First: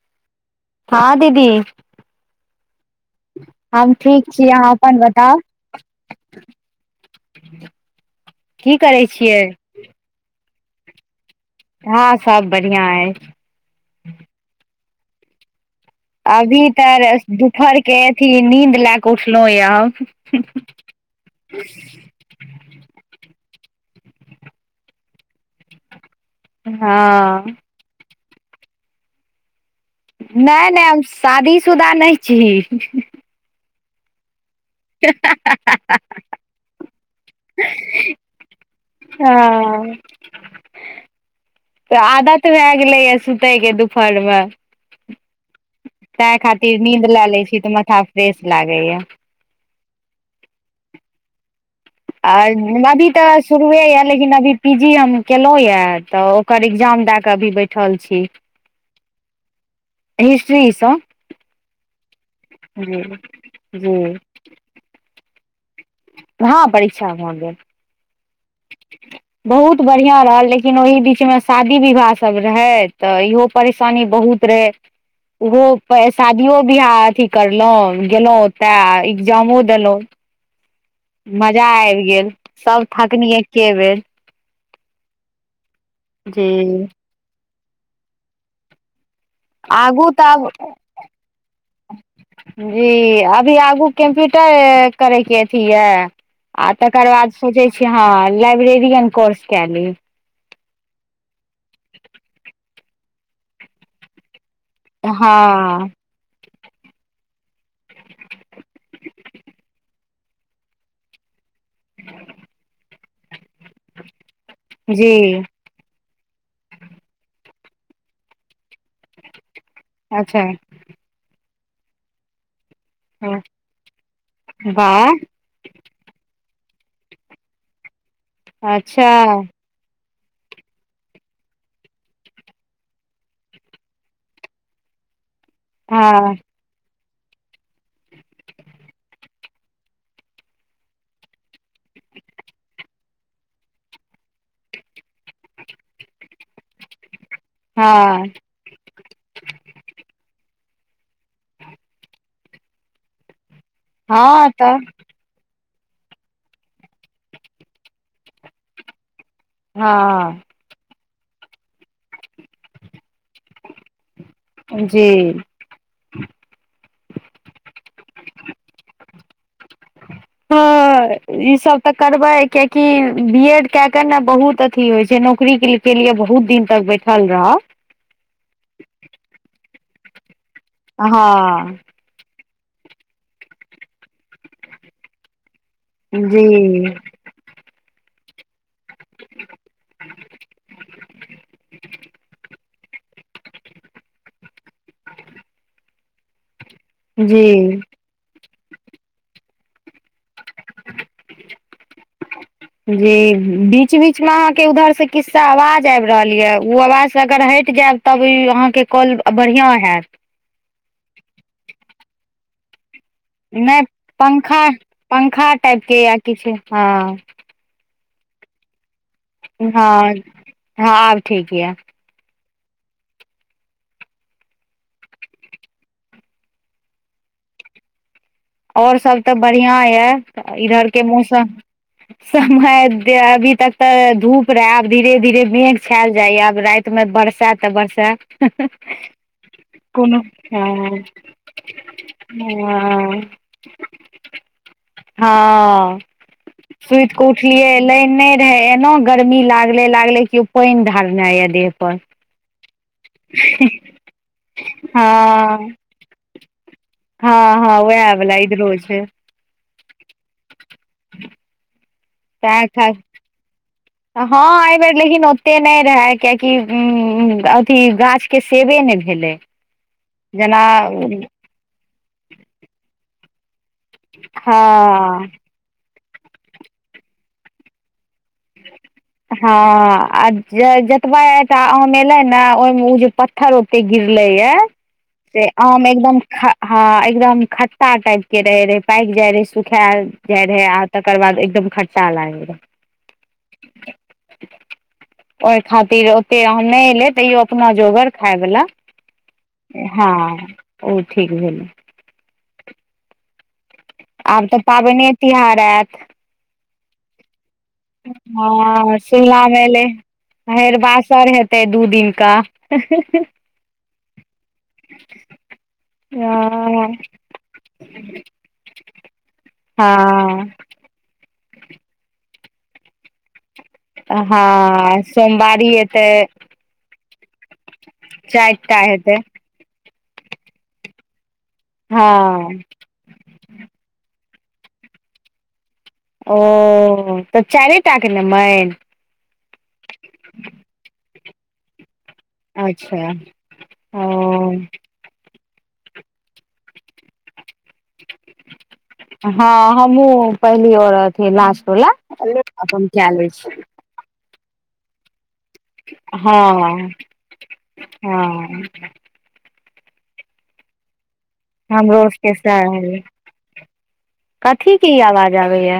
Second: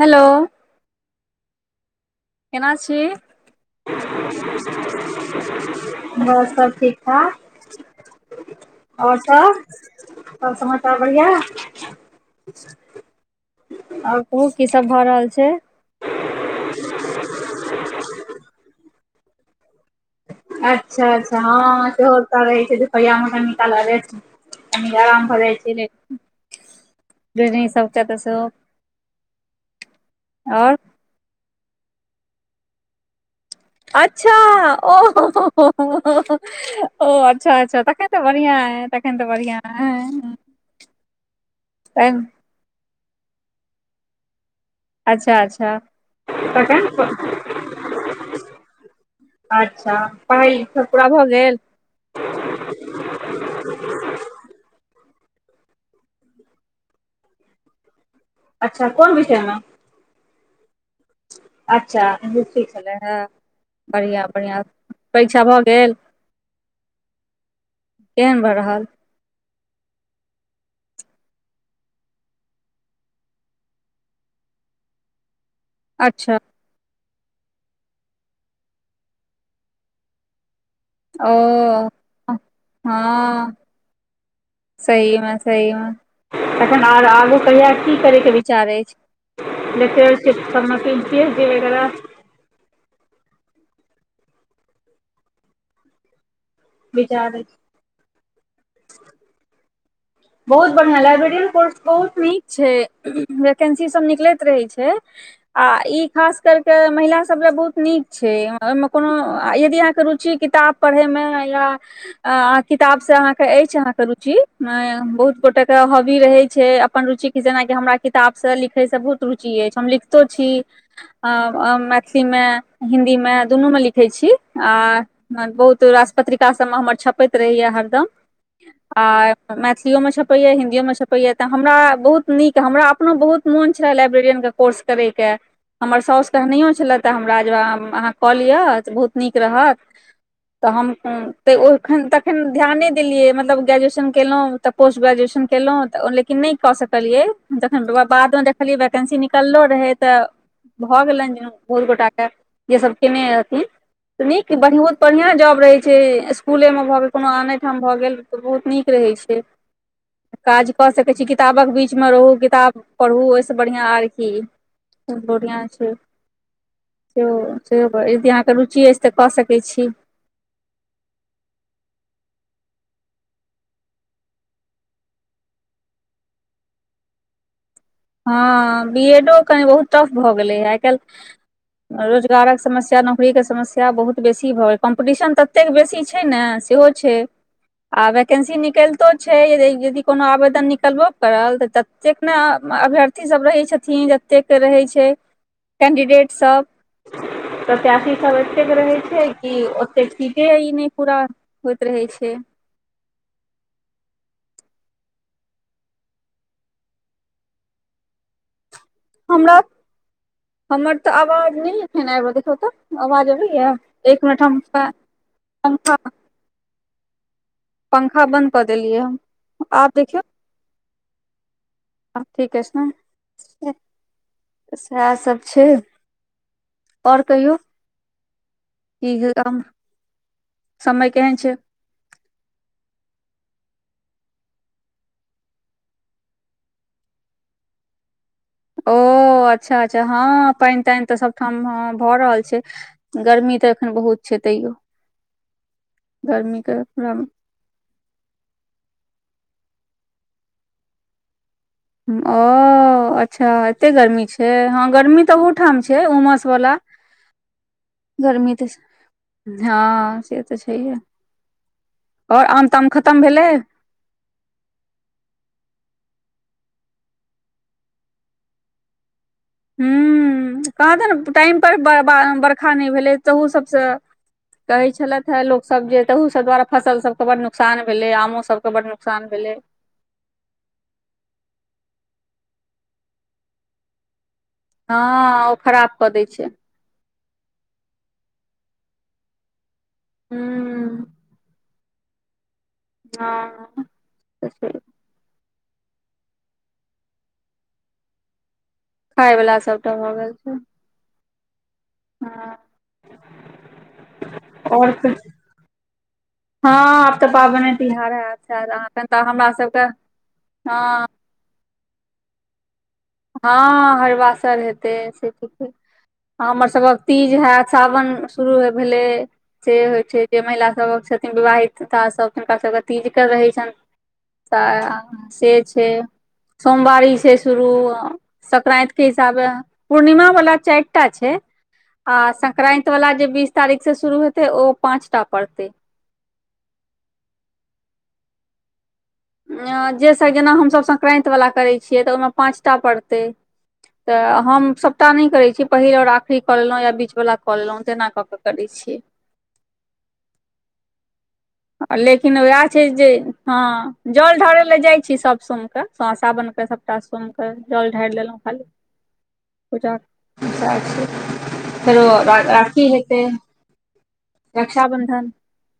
Hello हँ दीदी केना छी हम ठीक छी अहाँ अपन बताउ बस सब ठीक ठाक की करै छियैय सब आओर समाचार बढ़िआ हँं सब बढ़ियाँ अय आओर कहु की सब भए रहल छै अभी तऽ दुपहर के अथी नींद लए कऽ उठलौं य हम। अच्छा अच्छा हँ सेहो रहै छै। दुफरिआमे कनिकाला रेसट कनि आराम भर जाइ छै। हँ जनी सब के त सेहो नै आओर नै हम शादीशुदा नै छी अच्छा ओ हो हो [unintelligible] ओ अच्छा अच्छा ताके तऽ बढीयाँ आत अखन त बारिया हँ अय तऽ आदत भए गेलैया सुतयके दुपहरमे अच्छा अच्छा ताहि खातिर तखन नींद लए लै छी। तऽ माथा फ्रेश लागै या अच्छा पढ़ाइ लिखाय पुरा भऽ गेल। आर नबी तऽ शुरुए यऽ लेकिन अभी पी जी हम केलौं यए तऽ ओकर एग्जाम दय क अभी बैठल छी। अच्छा कोन विषय मे। हिस्ट्री स। अच्छा [unintelligible] हे जी बढ़िआँ बढ़आँ परीक्षा भऽ गेल। हँ परीक्षा भ गेल। केहन भऽ रहल बहुत बढ़िआँ रहल। लेकिन ओहि बीचमे शादी विवाह सब रहै तऽ इहो परेशानी सब बहुत रहै ओ अच्छा शादियो बियाह अथी करलहु गेलहु ओतऽ इग्जामो देलहुँ। ओ मजा आबि गेल सभ थकनी एके बेर। सही मे सही मे जी तखन आगू कहि आ कि करै के विचार अछि। आगू लेक्चररशप तऽ आब पीसी वगैरह जी अभी आगू कम्प्यूटर करैके अथी या आ तकर बाद विचार अछि सोचैत छी। हँ लाइब्रेरियन कोर्स कए ल बहुत बढ़िया लाइब्रेरी कोर्स बहुत नीक छै। वैकेंसी सभ निकलैत रहे छै। हँ आई खास करा के महिलास सभ बहुत नीक छै। ओहिमे कोनो यदि अहाँकेँ रुचि किताब [unintelligible] जी बहुत गोटे के हबी रहे छै। अपन रुचि के जेनाकि हमरा किताब से लिखे से बहुत रुचि अछि हम लिखितो अच्छा छी। मैथिली मे हिन्दी मे दुनू मे लिखे छी आ वाह बहुत राज पत्रिका सब छप रहे या हारदम आ अच्छा मे ह मे छपैया हिन्दीमे छपैया। तऽ हमरा बहुत नीक हमरा अपनो बहुत मोन छल। को हम हमाँ हँ लऽ बहुत नीक ग्रहकऽ तऽ हम तऽ ओखन तखन ध्याने देलियै। मतलब ग्रेजुएशन केलहु तऽ पोस्ट ग्रेजुएशन केलहु तऽ लेकिन नहि कऽ सकलिय। जख हँ बाद खाली वैकेन्सी निकललो रहै त भऽ गेलनि जे बहुत गोटा के जे सभ केने अथि सु हँ नीक तऽ बढ़ित बढ़िआ जॉब रहैत छै। स्कूले मे भऽ गेल कोनो आनठाम भऽ गेल तऽ बहुत नीक रहै छै। हँ। काज कऽ सकै छी। किताबक बीचमे रहू किताब पढू ओहिस बढ़िआ आर कि जी खब बढ़िआ छै। से सेहो यदि अहाँकेँ रुचि अछि। तऽ कऽ सकैत छी। [inaudible] हँ ई सभ तऽ करबै। कियकि बी एड कऽ के ने बहुत अथी होई छै। नौकरी के लि। के लिए बहुत दिन तक बैठल रहब हा बी एडो के बहुत टफ भऽ गेलै या आइ हँ कैल्ह रोजगारकऽ समस्या नौकरी के समस्या बहुत बेसी भऽ गेल कम्पटीशन ततेक बेसी छै ने जी सेहो छै आ वैकेन्सी निकैलतो छै यदि कोनो आवेदन निकलबो करल तऽ ततेक नै अर्थी सभ रहै छथिन। जतेक रहै छै। कैडिडेट सभ जी प्रत्याश सभ एतेक के रहै छै। कि ओते ठीके ई नहि पूरा होइत रहै छै। जी बीच बीचमे अहाँकेँ ऊधरसँ किसा आवाज आबि रहल यऽ ओ आवाज अगर हटि जायब तब अहाँकेँ कल हमरा बढ़िआ होयैत। हमर तऽ आवाज नहि एखन एब देख हो तऽ। आवाज अबैया नहि एक मिनट हम पंखा कि छै हा पंखा बन्द कऽ देलियै ह हा हा ठीक यै और ठीके अैछ नै सएह सभ छै और कहियो और सभ तऽ बढ़िया या इधरके समय केहन छै मौसम समय अभी तक तऽ धूप रहे आब धीरे धीरे मेघ छेइल जाय आब रैत मे बरसेऽ तऽ बरसेऽ ओ अच्छा -अच्छा हैं पैन तैन तऽ सभठाम ह भऽ रहल छै गर्मी तऽ बहुत छै तैयो गर्मी के करा मे पिलियै नै नै रहे एना गर्मी लागले लागले कियो पैन ढ़ारने या देह पर ओ अच्छा एते गर्मी छै हैं गर्मी तऽ ओहुठाम छै उमस वाला ह ह व्याह वाला इधरो छै हा से तऽ छैहे और आम- ताम खतम भेलै ह एहिबेर लेकिन ओते नैय रहे कियाकि अथी गाछ के सेबे नै भेले हू कहाँ दिन टाइम पर बर्खा नै भेलै ताहू सभ स कहै हँ छेलैथ हे लोक सभ जे तहौ सब दुआरे फसल सभके बड़ नुकसान भेलै आम हा आ। जे जतबा एटा आम एलैन ओहिमे जे पत्थर ओते गिरले ये से हँ ओ आम खराब कऽ एकदम दै छै खा ह एकदम खट्टा टाइप के रहे रहे पाकि जाय रहे खायल जाए रहे आ हूँ तकर बाद एकदम खट्टा लागे रहै ह तऽ ओय खातिर ओतेए आम नै एलै तैयो अपना जोगर खाय वला वला सबटा हा भऽ उ ठीक भेलै ह आब तऽ पाबैने तिहार हा आब तऽ पाबै ने ह सिलामेले हेर हँ बासर हेत तैय दू दिन कऽ ह हैरबासर हेतै से ठीक हमर सभ के हँ तीज हे तऽ सावन शुरू भेले से होई छै जे हँ महिला सभ छथिन विवहिता हुनका सभ हिनका सभ के तीजके रहै छैन से सोमवारी छै एतै सोमवारी से शुरू चारि टा सक्रैत के हेतै हिसाबे पूर्णिमा वाला चैर टा छै आ हँ सक्रैत वाला जे बीस तारीख से शुरू हेतै ओ पाँचटा पड़तै ओ तऽ चैरेटाके ने मैन जे स जेना हम सभ सक्रैंत वाला करैय छियै तऽ ओहिमे पाॅंच टा अच्छा परतैय ओ तऽ हम सभ टा नहि करैत छी पहिल आओर आखिरी कऽ लेलहुँ या बीच वाला कऽ लेलहुँ तेना कऽ कऽ करैत छीयै। हँ हमहुँ पहिली आर अथि लास्ट वला लेकिन उएह अपन छैन जे कए लै छी हँ जल ढारय लऽ जाइ छी सभ सोम। के सा सावन के हँ सभटा सोमके जल ढैर लेलौ हँ खाली पूजा जाय छी। फेरो हमरो सबके सैह राखी होइये हेते रक्षाबन्धन आबेया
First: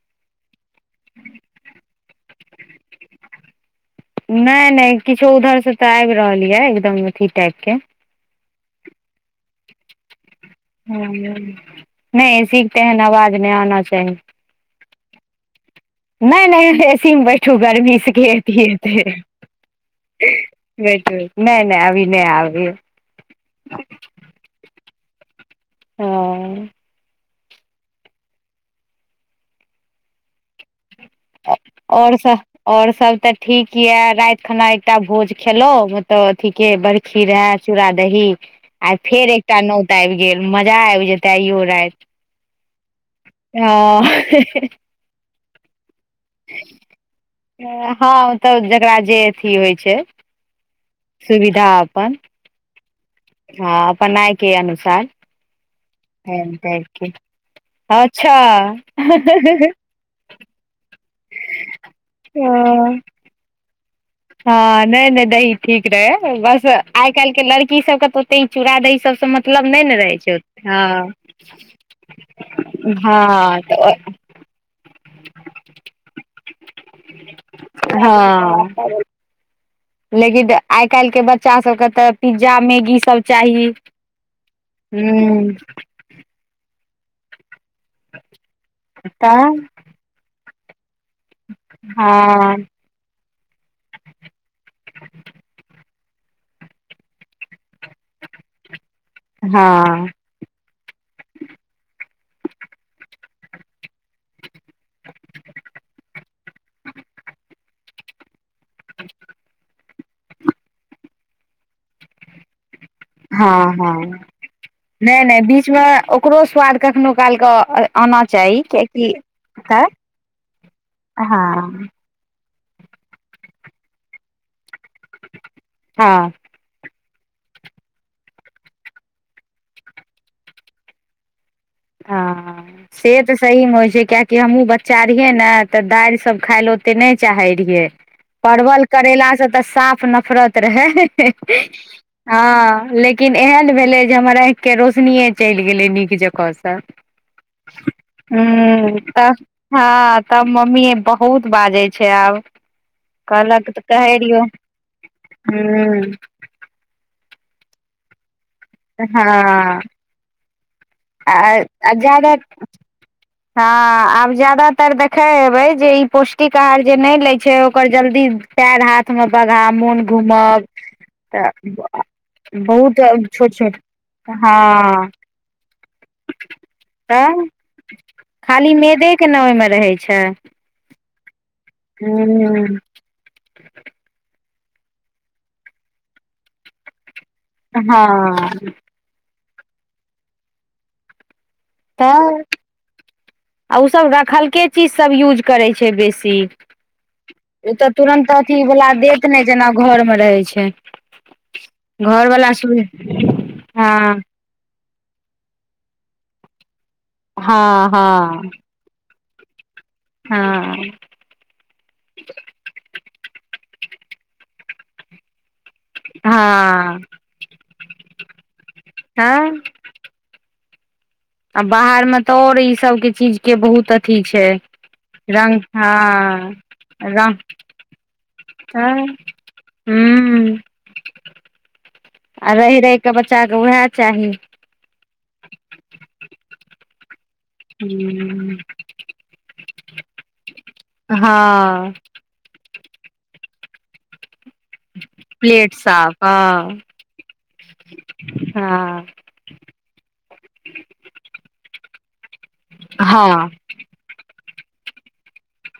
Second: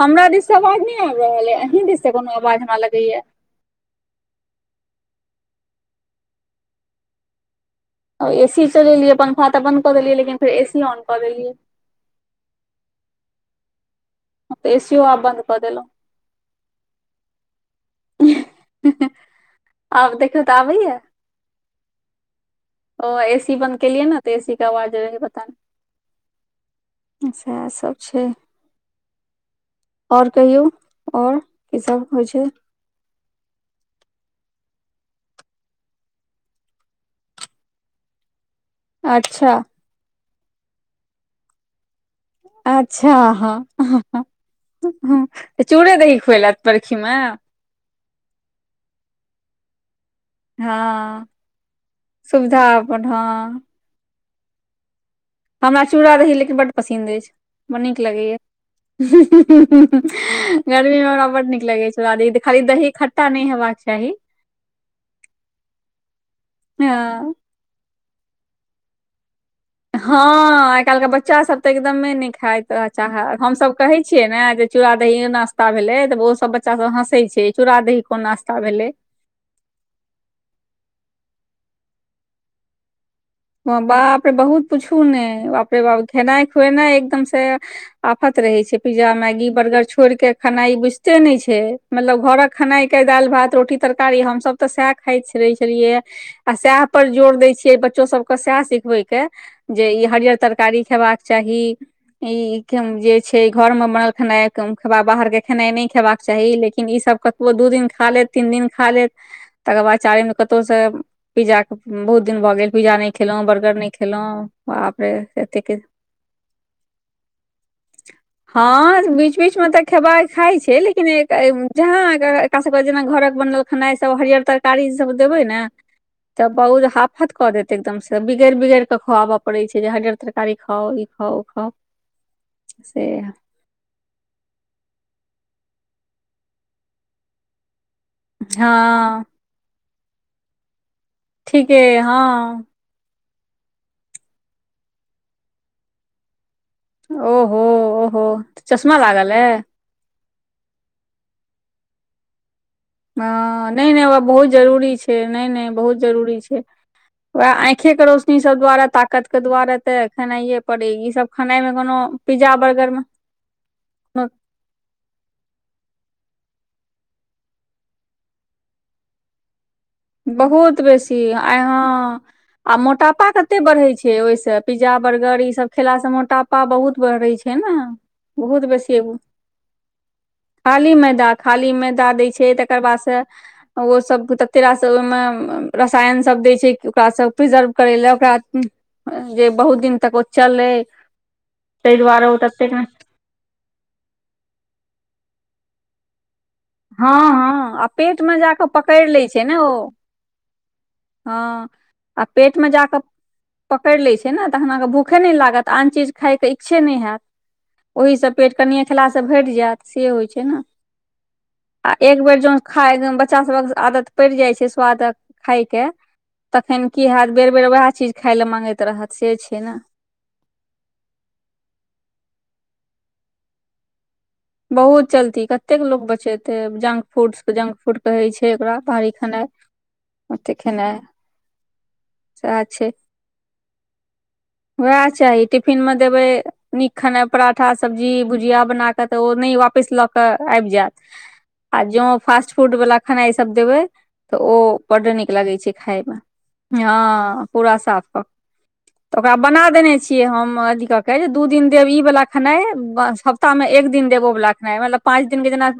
हमरा दिस से आवाज नहि अैबरहल अही दिस से कोनो आवाज हमरा लगैया नै नै किछो ऊधर से तऽ आबि रहल यऽ एकदम अथी टाइप के। एसी चलेलियै पंखा तऽ बन्द कऽ देलियै लेकिन फेर ए सी ऑन कऽ देलियै। नय ए सी केँ तऽ ऐहन आवाज नय आना चाही। हम तऽ एसीओ आब बन्द कऽ देलौ। नय - नय एसी मे बैठू गर्मी। [unintelligible] आब देखियौ तऽ आबैया नय - नय अभी नय आबै यऽ। ओ ए सी बन्द केलियै नऽ तऽ एसी कऽ आवाज रहै पता नय हँ हँ अच्छा सब छै। आओर कहियौ। आओर की सब होइ छै। आऔर सब तऽ ठीक यऽ राइत खना एकटा भोज खेलो मतलब अथी केँ बड़ खी रहै चूड़ा दही आइ फेर अच्छा एकटा नौत आइब गेल मजा आइब जेतैय आईयो राइत अच्छा हँ [unintelligible] तऽ चूड़े दही खुएलक बरखी मे। हँ तऽ जकरा जे अथी होइ छै। हँ सुविधा अपन। सुविधा अपन हँ। हँ अपनाय अनुसार हमरा चूड़ा दही टाइम लेकिन बड्ड ताइम पसिन्द के। अछि बड्ड नीक अच्छा लगैय हँ गर्मी मे हमरा बड्ड नीक लगे छै ओकरा दही खाली दही खट्टा नय हेबाक चाही। हँ नय नय दही ठीक रहै बस आइ हँ काइल केँ लड़की सबके तऽ तैँ चूड़ा दही सब सऽ मत हँ आइ काइल केँ बच्चासभ तऽ एकदमे नय खाइत चाहत हँ हमसभ तऽ कहैत छियै ने जे चूड़ा दही नास्ता भेले तऽ ओ सब बच्चा सब हँसै छै चूड़ा दही कोन नास्ता हँ भेले। लेकिन आइ काइल केँ बच्चा सबके तऽ पिज्जा मैगी सब चाही हँ बापरे बहुत पूछू नै हूं बाप रे बाप खेनाइ खुऐनाइ एकदम से आफत रहे छै पिज्जा, मैगी, तऽ बर्गर छोईड़ के खानाइ बुइझ ते नय छै मतलब घरक हँ खनाइ केँ दालि भात रोटी तरकारी हमस तऽ सएह खाइत रहे छलियै ये आ सएह पर जोर दय छियै बच्चो सबके सएह सिखबे के जे ई हँ हरियर तर कारी खेबाक चाही ई जे छै घर मऽ बनल खेनाय कम खेबाई बाहर केँ खेनाइ नय खेबाक चाही लेकिन ई सब कतबो दू दिन खा लेत तीन दिन खा लेत तकर बाद चारिम दिन कतहु से पिज्जा के बहुत दिन भऽ गेल पिजा नय खेलहुँ हँ बर्गर नय हँ खेलहुँ बाप रे नहि नहि एतेक बीचमे ओकरो स्वाद कखनो काल कऽ आना चाही। हँ कियाकि बीच बीच मे तऽ खेबा खाय छै लेकिन एक [unintelligible] हँ जहाॅं एकर ऐकरा सबके जेना घऽरक बनल खेनाइ सब हरियर तरकारी ई सब देबय ने हँ तऽ बहुत हाफत कऽ देत एकदम सँ तऽ बिगैर बिगैर कऽ खुआबऽ पड़ै छै जे हरडियर तरकारी खाउ ई खाउ उ खाउ हँ से तऽ सही मे होइ छै किआकी हमहुँ बच्चा रहियै नऽ तऽ दालि सब खाय ले ओते नम चाहे रहियै परवल हँ करेला सँ तऽ साफ नफ़रत रहै हँ लेकिन एहन भेलै जे हमर आँइख कऽ केँ रौशनीये चैल गेलै नीक जकाँ सँ ओहो ओहो चश्मा हूं तऽ लागल ऐ। हँ तब मम्मीये बहुत बाजै छै आब ह कहलक तऽ नय नय कहै ओ रहियौ बहुत जरूरी छै नय नय बहुत हूं जरूरी छै वएह आँखे के रोशनी सब द्वारे हँ ताकत के द्वारे ते खेनाईये पड़े ई सब खानाय मे आ कोनो जादा पिज्जा बर्गर में हँ आब जदातर देखै हेबै जे ई पौष्टिक आहार जे नय लै छै ओकर जल्दी पेर हाथ में बगहा मोन घूमब बहुत बेसी तऽ आइ हा आ बहुत मोटापा छोट कते छोट बढ़े छै ओइ से पिज्जा हँ बर्गर ई सब खेला से मोटापा मोटापा बहुत बढ़ै तऽ छै न बहुत खाली बेसी मेदे एगो के ने ओहिमे रहै छै खाली मैदा खाली मैदा दै छै हूं तकर बाद ओ सब ते तले रास ओइ मे रसायन सब दै छै ओकासँ प्रिजर्व करै लए ओकरा हँ जे बहुत दिन तक ओ चलै ताहि दुआरे ओ तऽ ततेक नै आ ओ सब रखलके चीज सब यूज करै छै बेसी हँ ओ हँ आ तऽ पेट तुरन्त मे जाकऽ अथीवला पकड़ि देत लै छै नय ने ओ जेना घरमे रहै छै हँ आ घरवला पेट मे सु जाकऽ पकड़ि हँ लै [inaudible] छै तखन अहां के भूखे नै लागत आन चीज खाई के इच्छे नै हालत हँ ओहो से हँ पेट कनिये खेला से भैर जायत से होइ छै ने हँ आ एक बेर जोन खााय बच्चा सभक आदत पैड़ जाइ छै स्वादक के तखन हँ की हात बेर बेर वएह चीज खाय लए माँगैत रहत से छै हँ न आ बाहर में तऽ और ई सब के चीज के बहुत अथी छै बहुत चलती रंग कतेक हँ लोक बचेतै जंक फूड रंग जंक फूड कहै छै ओकरा तऽ बाहरी खेनाइ ओत हूँ खेनाइ आ सएह रैह छै रैह कऽ बच्चा के उएह चाही वएह चाही टिफिन में देबे नीक खेनाइ पराठा सब्जी हूँ भुजिया बना के ओ नै वापस ल के आइब जायत आ हँ जं फास्ट फूड वला खेनाइ सब देबै तऽ ओ बड्ड नीक लगै छै प्लेट खाय साफ मे हँ पूरा साफ कऽ हँ ओकरा बना देने छियै हम अथी कऽ के जे दू दिन देब ई वला खेनाइ हँ सप्ताह मे एक दिन दिन देबो ओ वला खेनाइ मतलब पाँच दिन के जेना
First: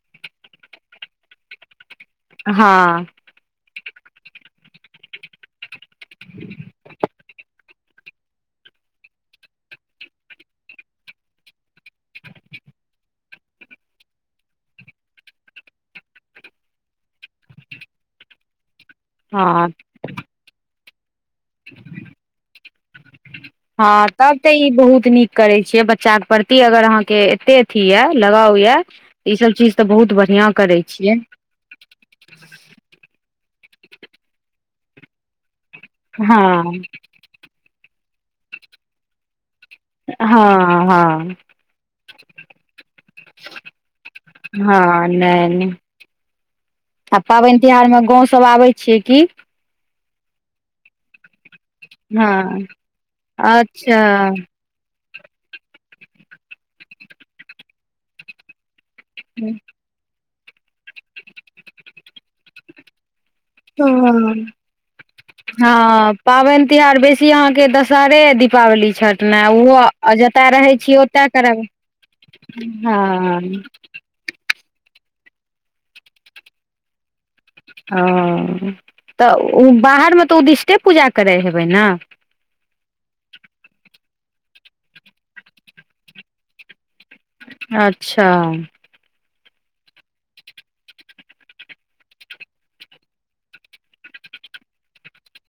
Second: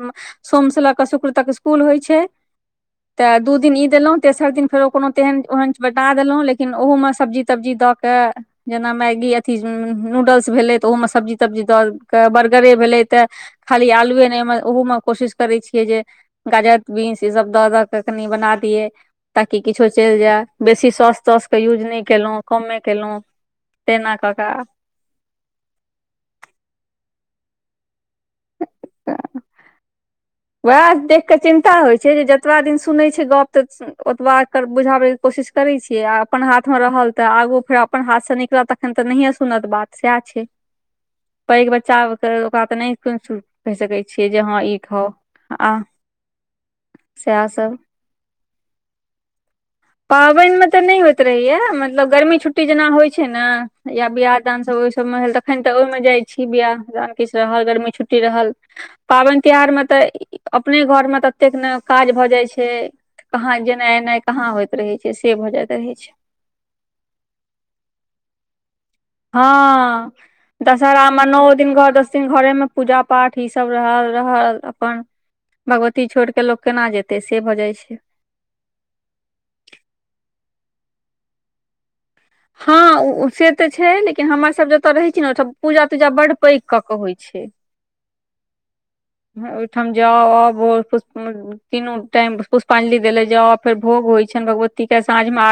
सोम से लऽ क शुक्र तक स्कुल होइ छै हँ तऽ दू दिन ई देलहुँ तेसर दिन फेरो कोनो तेहन ओहन बला देलहुँ लेकिन ओहु में सब्जी तब्जी दऽ तैं जेना मैगी अथी नूडल्स भेलै तऽ ओहो में सब्जी तब्जी दऽ क बर्गरे भेलै तऽ खाली आलुए नय ओहो मे कोशिश करै छियै जे गाजर बिंस ई सब दऽ द के कनि बना दियए हँ ताकि किछो चैल जाय बेसी शाॅस- ताॅस यूज नय केलो कमे केलो हँ तेना कऽ तब तऽ कऽ ई बहुत नीक करै छियै बच्चा के प्रति अगर अहाँ के एतेक अथी यए लगाव यए ई सभ चीज तऽ बहुत बढ़िआँ करै वएह छियै देख कऽ चिन्ता होइ छै छै जे जतबा दिन सुनै छै गप तऽ ओतबार बुझाबै कोशिश करै छियै आ अपन हाथमे हँ रहल तऽ आगू फेर अपन हाथसँ निकलत तखन तऽ नहियए सुनत बात सएह छै हँ हँ पैघ बच्चा के ओकरा तऽ नहि को कहि सकैत छियै जे ह ई हँ खाउ नहि आ आ सएह पाबनि सब तिहारमे गाव सभ आबै छियै कि पाबनि मे तऽ नहि होइत रहैया मतलब गर्मी हँ छुट्टी जेना होई छै ने अच्छा या बियाह दान सभ भेल तखन तऽ ओहिमे जाइ छी बियाह जान किछु रहल गर्मी छुट्टी रहल पाबनि तिहार मे तऽ अपने घरमे तऽ ततेक ने काज भऽ जाइत छै कहाँ जेनाई एनाई कहाँ होइत रहै छै से भऽ जाइत रहै छै हँ पाबनि तिहार बेसी अहाँके दशहरे दीपावली छठ ने हँ ओहो जतय रहै छियै दशहरा मे ओतय नओ करब दिन दस दिन घरमे पूजा पाठ हँ ई सभ रहल रहल अपन भगवती छोड़ के लोग केना जेते से भज ओ तऽ ओ बाहर मे तऽ उदिष्टे पूजा करै हेबे ने हँ से तऽ छै लेकिन हमर सभ जतय रहै छी ने ओ पूजा तूजा बड पैक कऽ के होई छै अच्छा। ओहिठाम जा आउ तीनू टाइम पुष्पांजलि देले जाउ फेर भोग होई छनि भगवती के साँझ मे आ